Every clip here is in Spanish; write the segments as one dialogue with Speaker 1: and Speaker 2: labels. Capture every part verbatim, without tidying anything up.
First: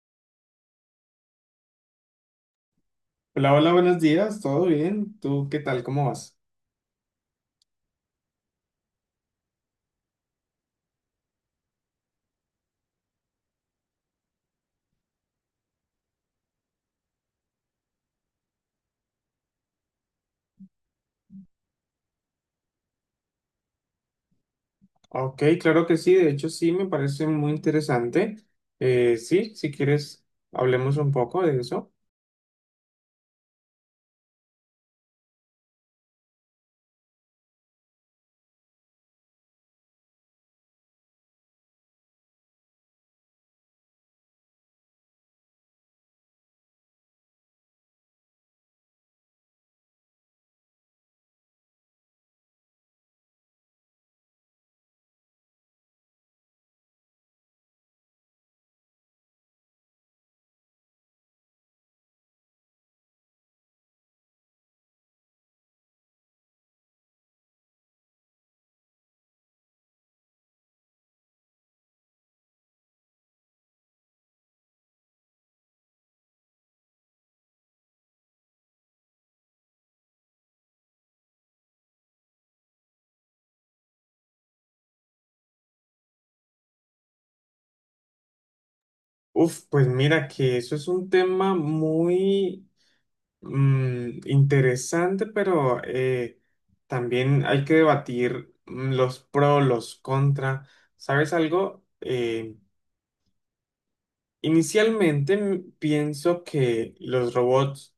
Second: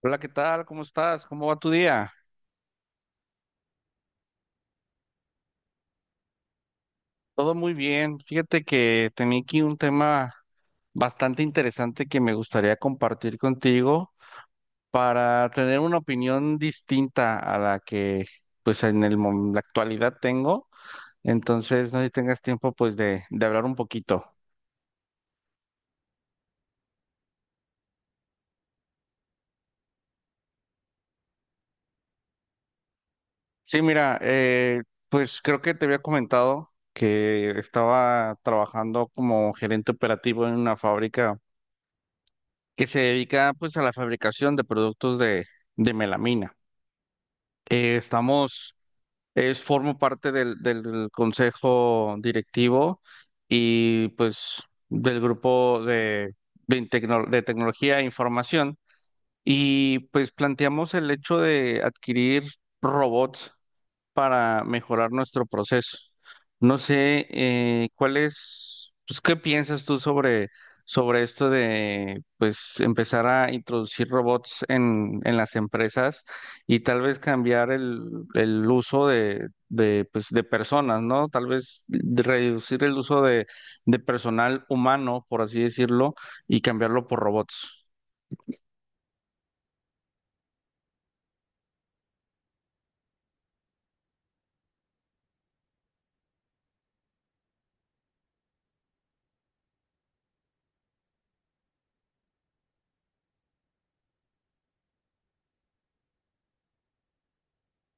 Speaker 1: Hola, ¿qué tal? ¿Cómo estás? ¿Cómo va tu día?
Speaker 2: Hola, hola, buenos días, ¿todo bien? ¿Tú qué tal? ¿Cómo vas?
Speaker 1: Todo muy bien. Fíjate que tenía aquí un tema bastante interesante que me gustaría compartir contigo para tener una opinión distinta a la que pues en el, mom- la actualidad tengo. Entonces, no sé si tengas tiempo pues de, de hablar un poquito.
Speaker 2: Ok, claro que sí, de hecho sí, me parece muy interesante. Eh, sí, si quieres, hablemos un poco de eso.
Speaker 1: Sí, mira, eh, pues creo que te había comentado que estaba trabajando como gerente operativo en una fábrica que se dedica pues a la fabricación de productos de, de melamina. Eh, estamos, es, formo parte del, del consejo directivo y pues del grupo de, de, tecno- de tecnología e información y pues planteamos el hecho de adquirir robots para mejorar nuestro proceso. No sé, eh, cuál es, pues, ¿qué piensas tú sobre, sobre esto de, pues, empezar a introducir robots en, en las empresas y tal vez cambiar el, el uso de, de, pues, de personas, ¿no? Tal vez de reducir el uso de, de personal humano, por así decirlo, y cambiarlo por robots.
Speaker 2: Uf, pues mira que eso es un tema muy mm, interesante, pero eh, también hay que debatir mm, los pros, los contra. ¿Sabes algo? Eh, inicialmente mm, pienso que los robots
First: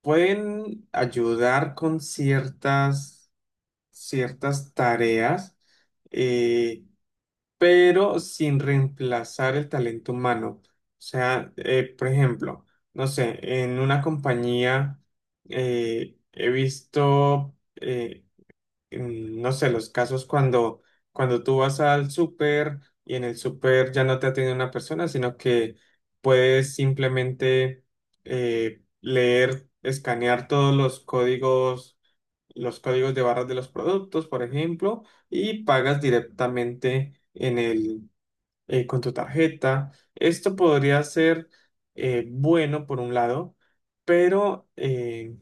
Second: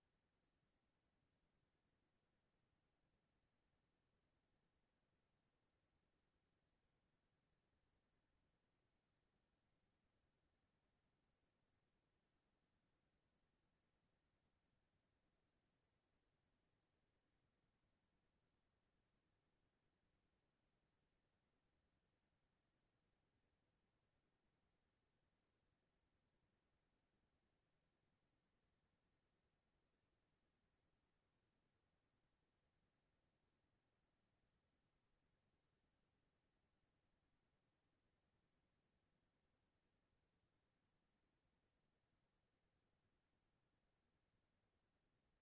Speaker 2: pueden ayudar con ciertas, ciertas tareas, eh, pero sin reemplazar el talento humano. O sea, eh, por ejemplo, no sé, en una compañía eh, he visto, eh, mm, no sé, los casos cuando, cuando tú vas al súper y en el súper ya no te atiende una persona, sino que puedes simplemente eh, leer, escanear todos los códigos, los códigos de barras de los productos, por ejemplo, y pagas directamente en el, eh, con tu tarjeta. Esto podría ser eh, bueno por un lado, pero... eh,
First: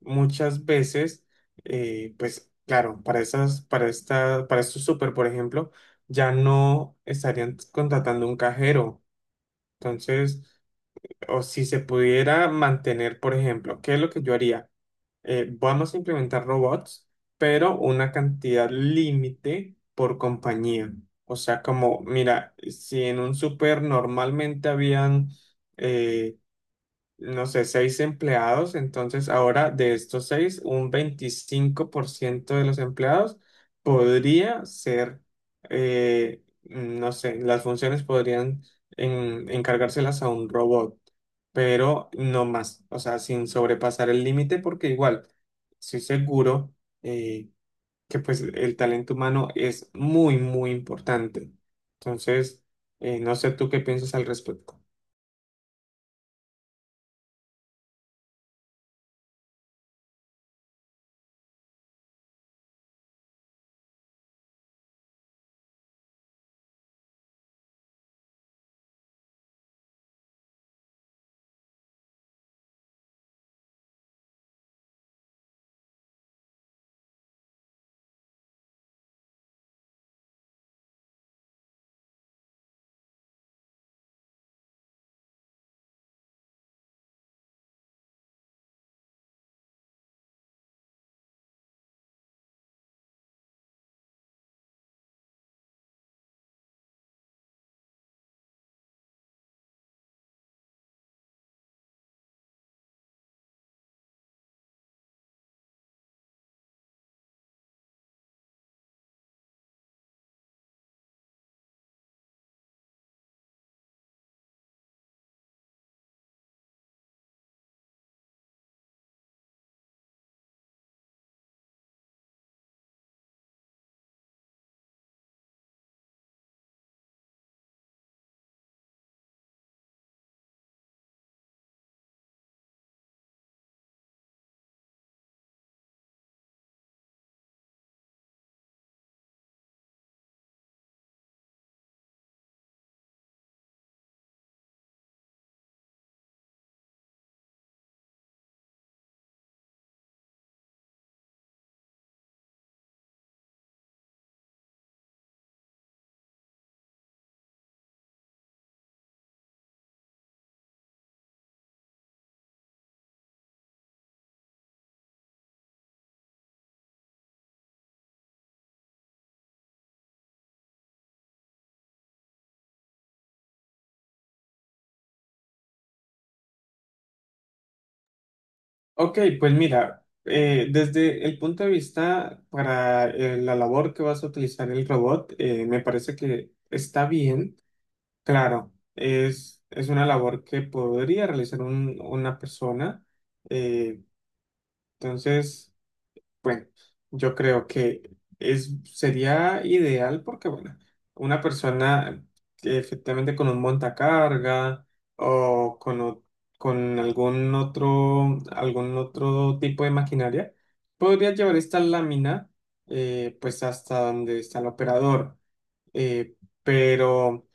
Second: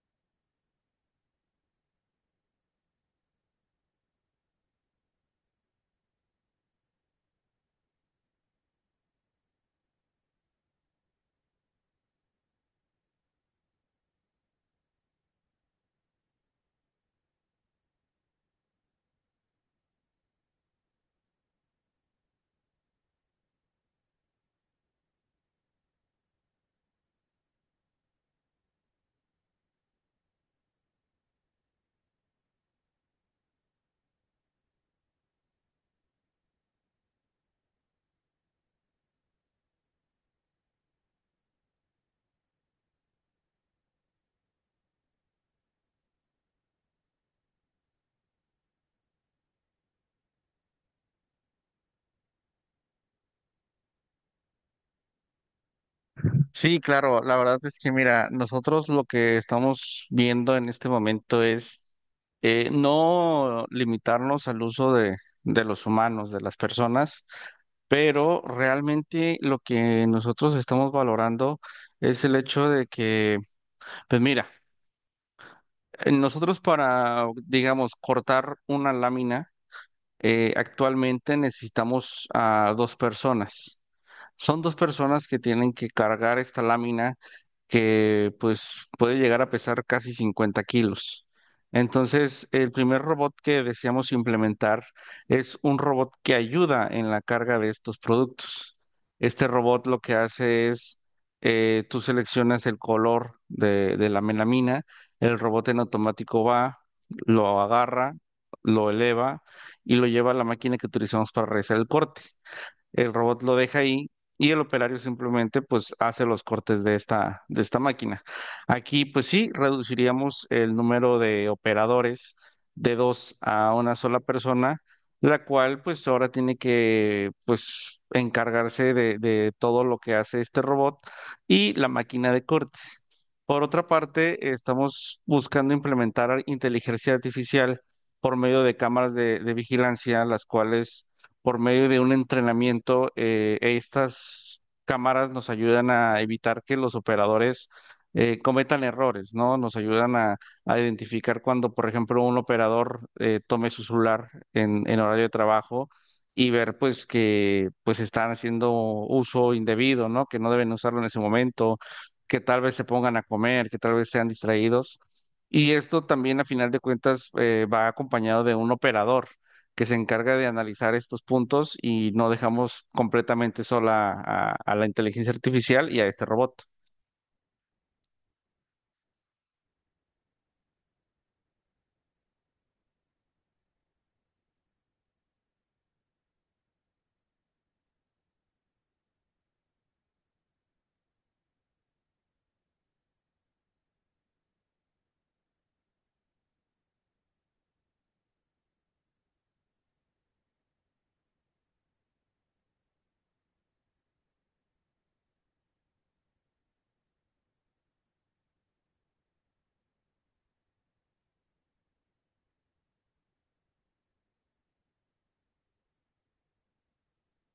Speaker 2: muchas veces, eh, pues claro, para esas para esta, para estos súper, por ejemplo, ya no estarían contratando un cajero. Entonces, o si se pudiera mantener, por ejemplo, ¿qué es lo que yo haría? Eh, vamos a implementar robots, pero una cantidad límite por compañía. O sea, como, mira, si en un súper normalmente habían eh, no sé, seis empleados, entonces ahora de estos seis, un veinticinco por ciento de los empleados podría ser, eh, no sé, las funciones podrían en- encargárselas a un robot, pero no más, o sea, sin sobrepasar el límite, porque igual, estoy seguro eh, que pues el talento humano es muy, muy importante. Entonces, eh, no sé tú qué piensas al respecto.
Speaker 1: Sí, claro, la verdad es que mira, nosotros lo que estamos viendo en este momento es eh, no limitarnos al uso de, de los humanos, de las personas, pero realmente lo que nosotros estamos valorando es el hecho de que, pues mira, eh, nosotros para, digamos, cortar una lámina, eh, actualmente necesitamos a dos personas. Son dos personas que tienen que cargar esta lámina que pues puede llegar a pesar casi 50 kilos. Entonces, el primer robot que deseamos implementar es un robot que ayuda en la carga de estos productos. Este robot lo que hace es, eh, tú seleccionas el color de, de la melamina, el robot en automático va, lo agarra, lo eleva y lo lleva a la máquina que utilizamos para realizar el corte. El robot lo deja ahí y el operario simplemente pues hace los cortes de esta, de esta máquina. Aquí pues sí, reduciríamos el número de operadores de dos a una sola persona, la cual pues ahora tiene que pues encargarse de, de todo lo que hace este robot y la máquina de corte. Por otra parte, estamos buscando implementar inteligencia artificial por medio de cámaras de de vigilancia, las cuales por medio de un entrenamiento, eh, estas cámaras nos ayudan a evitar que los operadores eh, cometan errores, ¿no? Nos ayudan a, a identificar cuando, por ejemplo, un operador eh, tome su celular en, en horario de trabajo y ver, pues, que pues están haciendo uso indebido, ¿no? Que no deben usarlo en ese momento, que tal vez se pongan a comer, que tal vez sean distraídos. Y esto también, a final de cuentas, eh, va acompañado de un operador que se encarga de analizar estos puntos y no dejamos completamente sola a, a la inteligencia artificial y a este robot.
Speaker 2: Ok, pues mira, eh, desde el punto de vista para eh, la labor que vas a utilizar el robot, eh, me parece que está bien. Claro, es, es una labor que podría realizar un- una persona. eh, entonces... Bueno, yo creo que es, sería ideal porque, bueno, una persona que efectivamente con un montacarga o con, o- con algún otro, algún otro tipo de maquinaria podría llevar esta lámina eh, pues hasta donde está el operador. Eh, pero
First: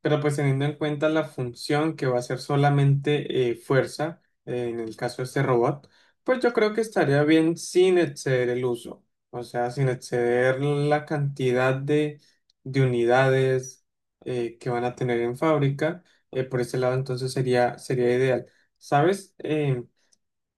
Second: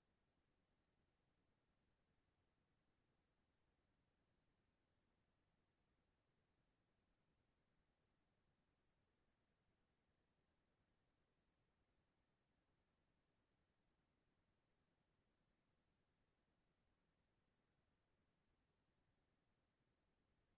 Speaker 2: pero pues teniendo en cuenta la función que va a ser solamente eh, fuerza, eh, en el caso de este robot, pues yo creo que estaría bien sin exceder el uso, o sea, sin exceder la cantidad de, de unidades eh, que van a tener en fábrica, eh, por ese lado entonces sería, sería ideal. ¿Sabes? Em,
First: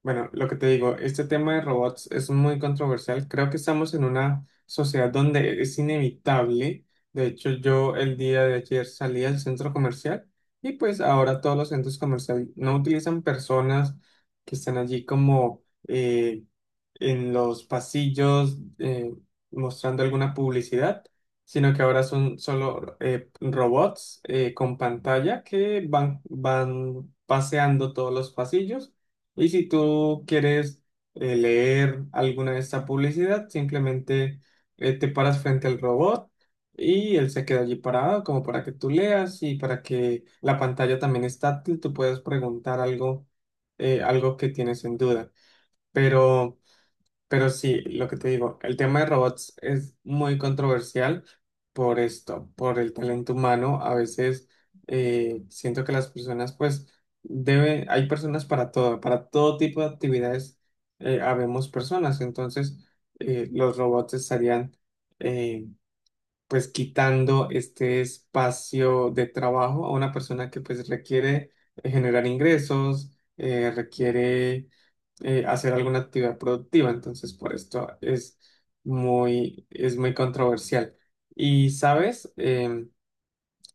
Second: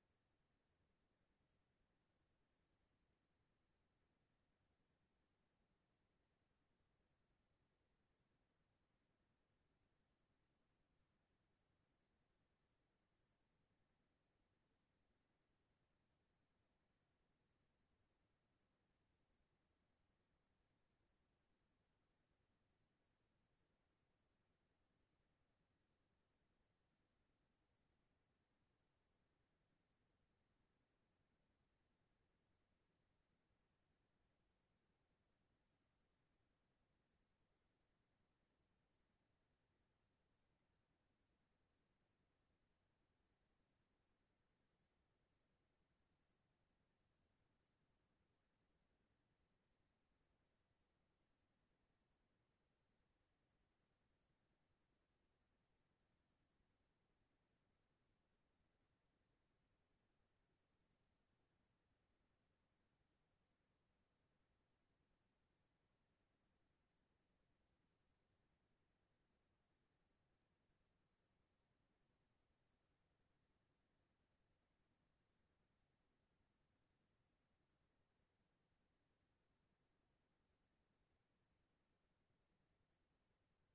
Speaker 2: Bueno, lo que te digo, este tema de robots es muy controversial. Creo que estamos en una sociedad donde es inevitable. De hecho, yo el día de ayer salí al centro comercial y pues ahora todos los centros comerciales no utilizan personas que están allí como eh, en los pasillos eh, mostrando alguna publicidad, sino que ahora son solo eh, robots eh, con pantalla que van, van paseando todos los pasillos. Y si tú quieres eh, leer alguna de esta publicidad, simplemente eh, te paras frente al robot. Y él se queda allí parado como para que tú leas y para que la pantalla también es táctil, tú puedes preguntar algo, eh, algo que tienes en duda. Pero pero sí, lo que te digo, el tema de robots es muy controversial por esto, por el talento humano. A veces eh, siento que las personas, pues, debe, hay personas para todo, para todo tipo de actividades, eh, habemos personas. Entonces, eh, los robots estarían, eh, pues, quitando este espacio de trabajo a una persona que, pues, requiere eh, generar ingresos, eh, requiere eh, hacer alguna actividad productiva, entonces por esto es muy, es muy controversial. Y sabes, Em,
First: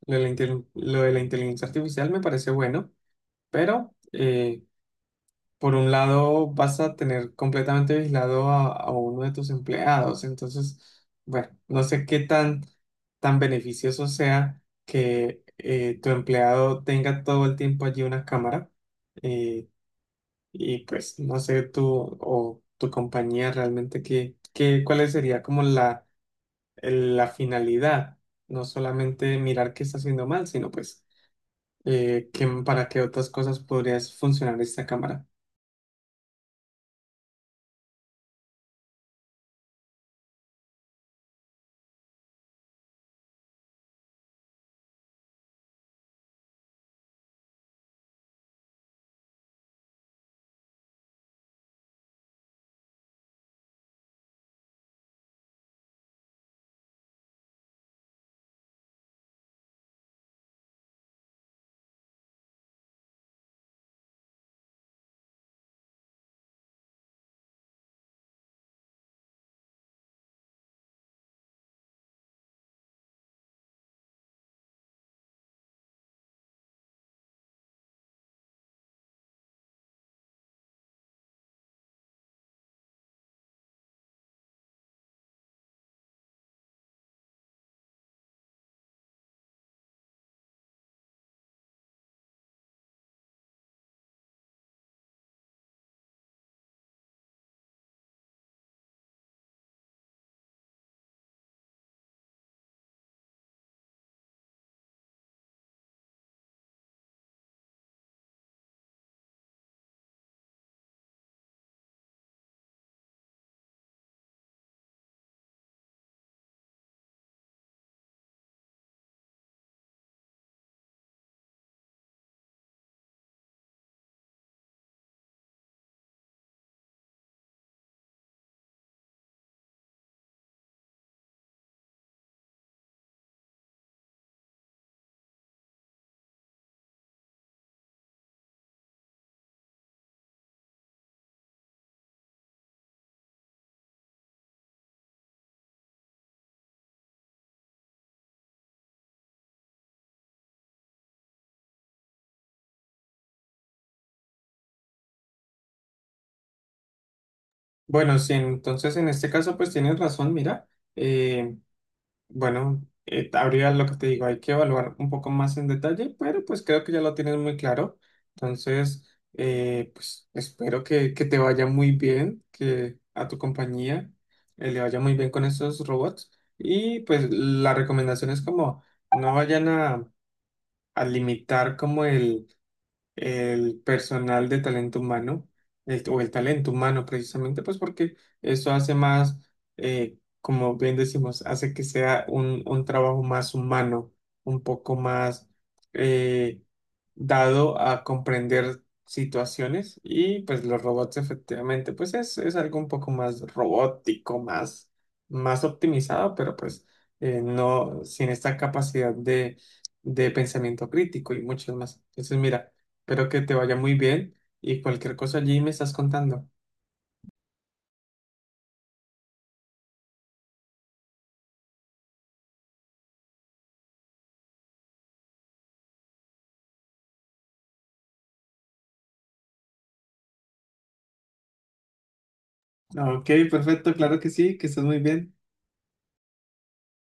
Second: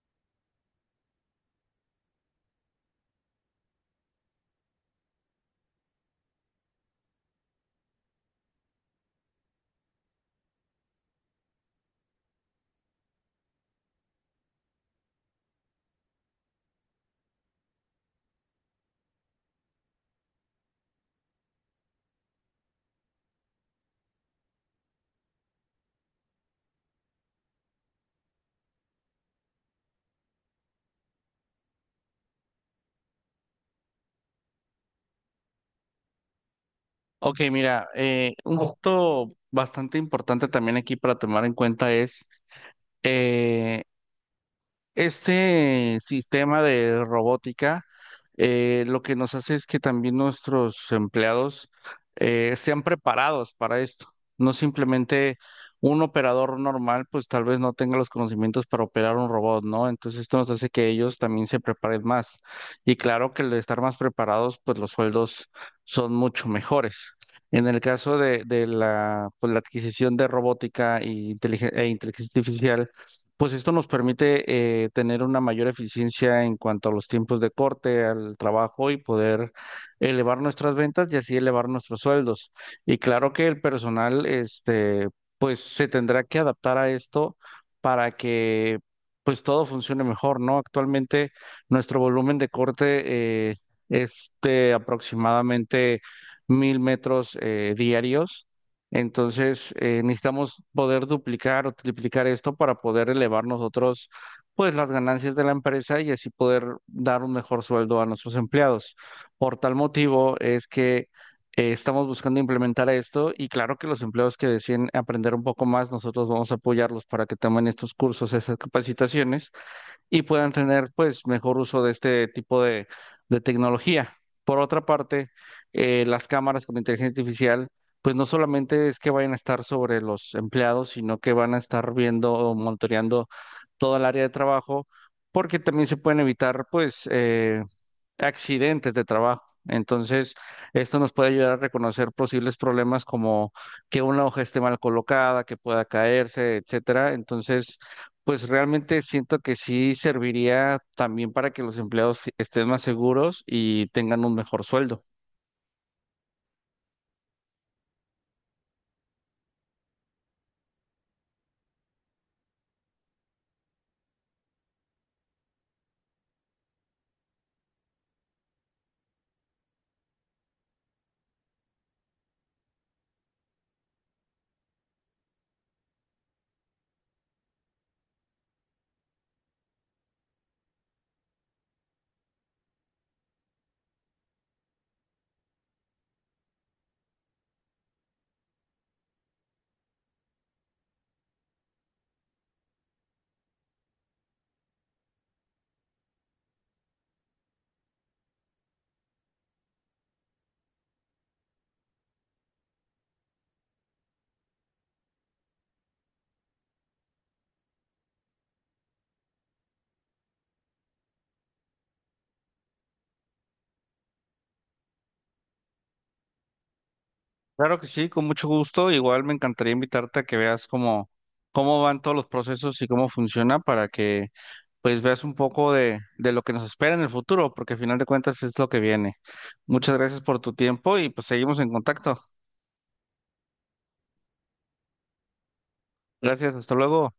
Speaker 2: lo de la, intel- lo de la inteligencia artificial me parece bueno, pero eh, por un lado vas a tener completamente vigilado a, a uno de tus empleados, entonces, bueno, no sé qué tan, tan beneficioso sea que eh, tu empleado tenga todo el tiempo allí una cámara. eh, y pues no sé tú o tu compañía realmente qué, qué, cuál sería como la, el- la finalidad. No solamente mirar qué está haciendo mal, sino pues eh, qué- para qué otras cosas podría funcionar esta cámara.
Speaker 1: Ok, mira, eh, un punto bastante importante también aquí para tomar en cuenta es eh, este sistema de robótica eh, lo que nos hace es que también nuestros empleados eh, sean preparados para esto. No simplemente un operador normal, pues tal vez no tenga los conocimientos para operar un robot, ¿no? Entonces esto nos hace que ellos también se preparen más. Y claro que al estar más preparados, pues los sueldos son mucho mejores. En el caso de, de la, pues, la adquisición de robótica y inteligen- e inteligencia artificial, pues esto nos permite eh, tener una mayor eficiencia en cuanto a los tiempos de corte, al trabajo y poder elevar nuestras ventas y así elevar nuestros sueldos. Y claro que el personal, este, pues se tendrá que adaptar a esto para que pues todo funcione mejor, ¿no? Actualmente nuestro volumen de corte eh, es de aproximadamente mil metros eh, diarios. Entonces, eh, necesitamos poder duplicar o triplicar esto para poder elevar nosotros, pues, las ganancias de la empresa y así poder dar un mejor sueldo a nuestros empleados. Por tal motivo es que eh, estamos buscando implementar esto y claro que los empleados que deciden aprender un poco más, nosotros vamos a apoyarlos para que tomen estos cursos, esas capacitaciones y puedan tener pues mejor uso de este tipo de, de tecnología. Por otra parte, eh, las cámaras con inteligencia artificial, pues no solamente es que vayan a estar sobre los empleados, sino que van a estar viendo o monitoreando todo el área de trabajo, porque también se pueden evitar pues eh, accidentes de trabajo. Entonces, esto nos puede ayudar a reconocer posibles problemas como que una hoja esté mal colocada, que pueda caerse, etcétera. Entonces, pues realmente siento que sí serviría también para que los empleados estén más seguros y tengan un mejor sueldo.
Speaker 2: Bueno, sí, entonces en este caso pues tienes razón, mira. eh, Bueno, eh, habría lo que te digo, hay que evaluar un poco más en detalle, pero pues creo que ya lo tienes muy claro. Entonces, eh, pues espero que, que te vaya muy bien, que a tu compañía eh, le vaya muy bien con estos robots. Y pues la recomendación es como no vayan a, a limitar como el el personal de talento humano, el- o el talento humano precisamente, pues porque eso hace más, eh, como bien decimos, hace que sea un, un trabajo más humano, un poco más eh, dado a comprender situaciones y pues los robots efectivamente pues es, es algo un poco más robótico, más, más optimizado, pero pues eh, no sin esta capacidad de, de pensamiento crítico y muchas más. Entonces mira, espero que te vaya muy bien y cualquier cosa allí me estás contando.
Speaker 1: Claro que sí, con mucho gusto. Igual me encantaría invitarte a que veas cómo, cómo van todos los procesos y cómo funciona para que pues veas un poco de, de lo que nos espera en el futuro, porque al final de cuentas es lo que viene. Muchas gracias por tu tiempo y pues seguimos en contacto.
Speaker 2: Ok, perfecto, claro que sí, que estás muy bien.
Speaker 1: Gracias, hasta luego.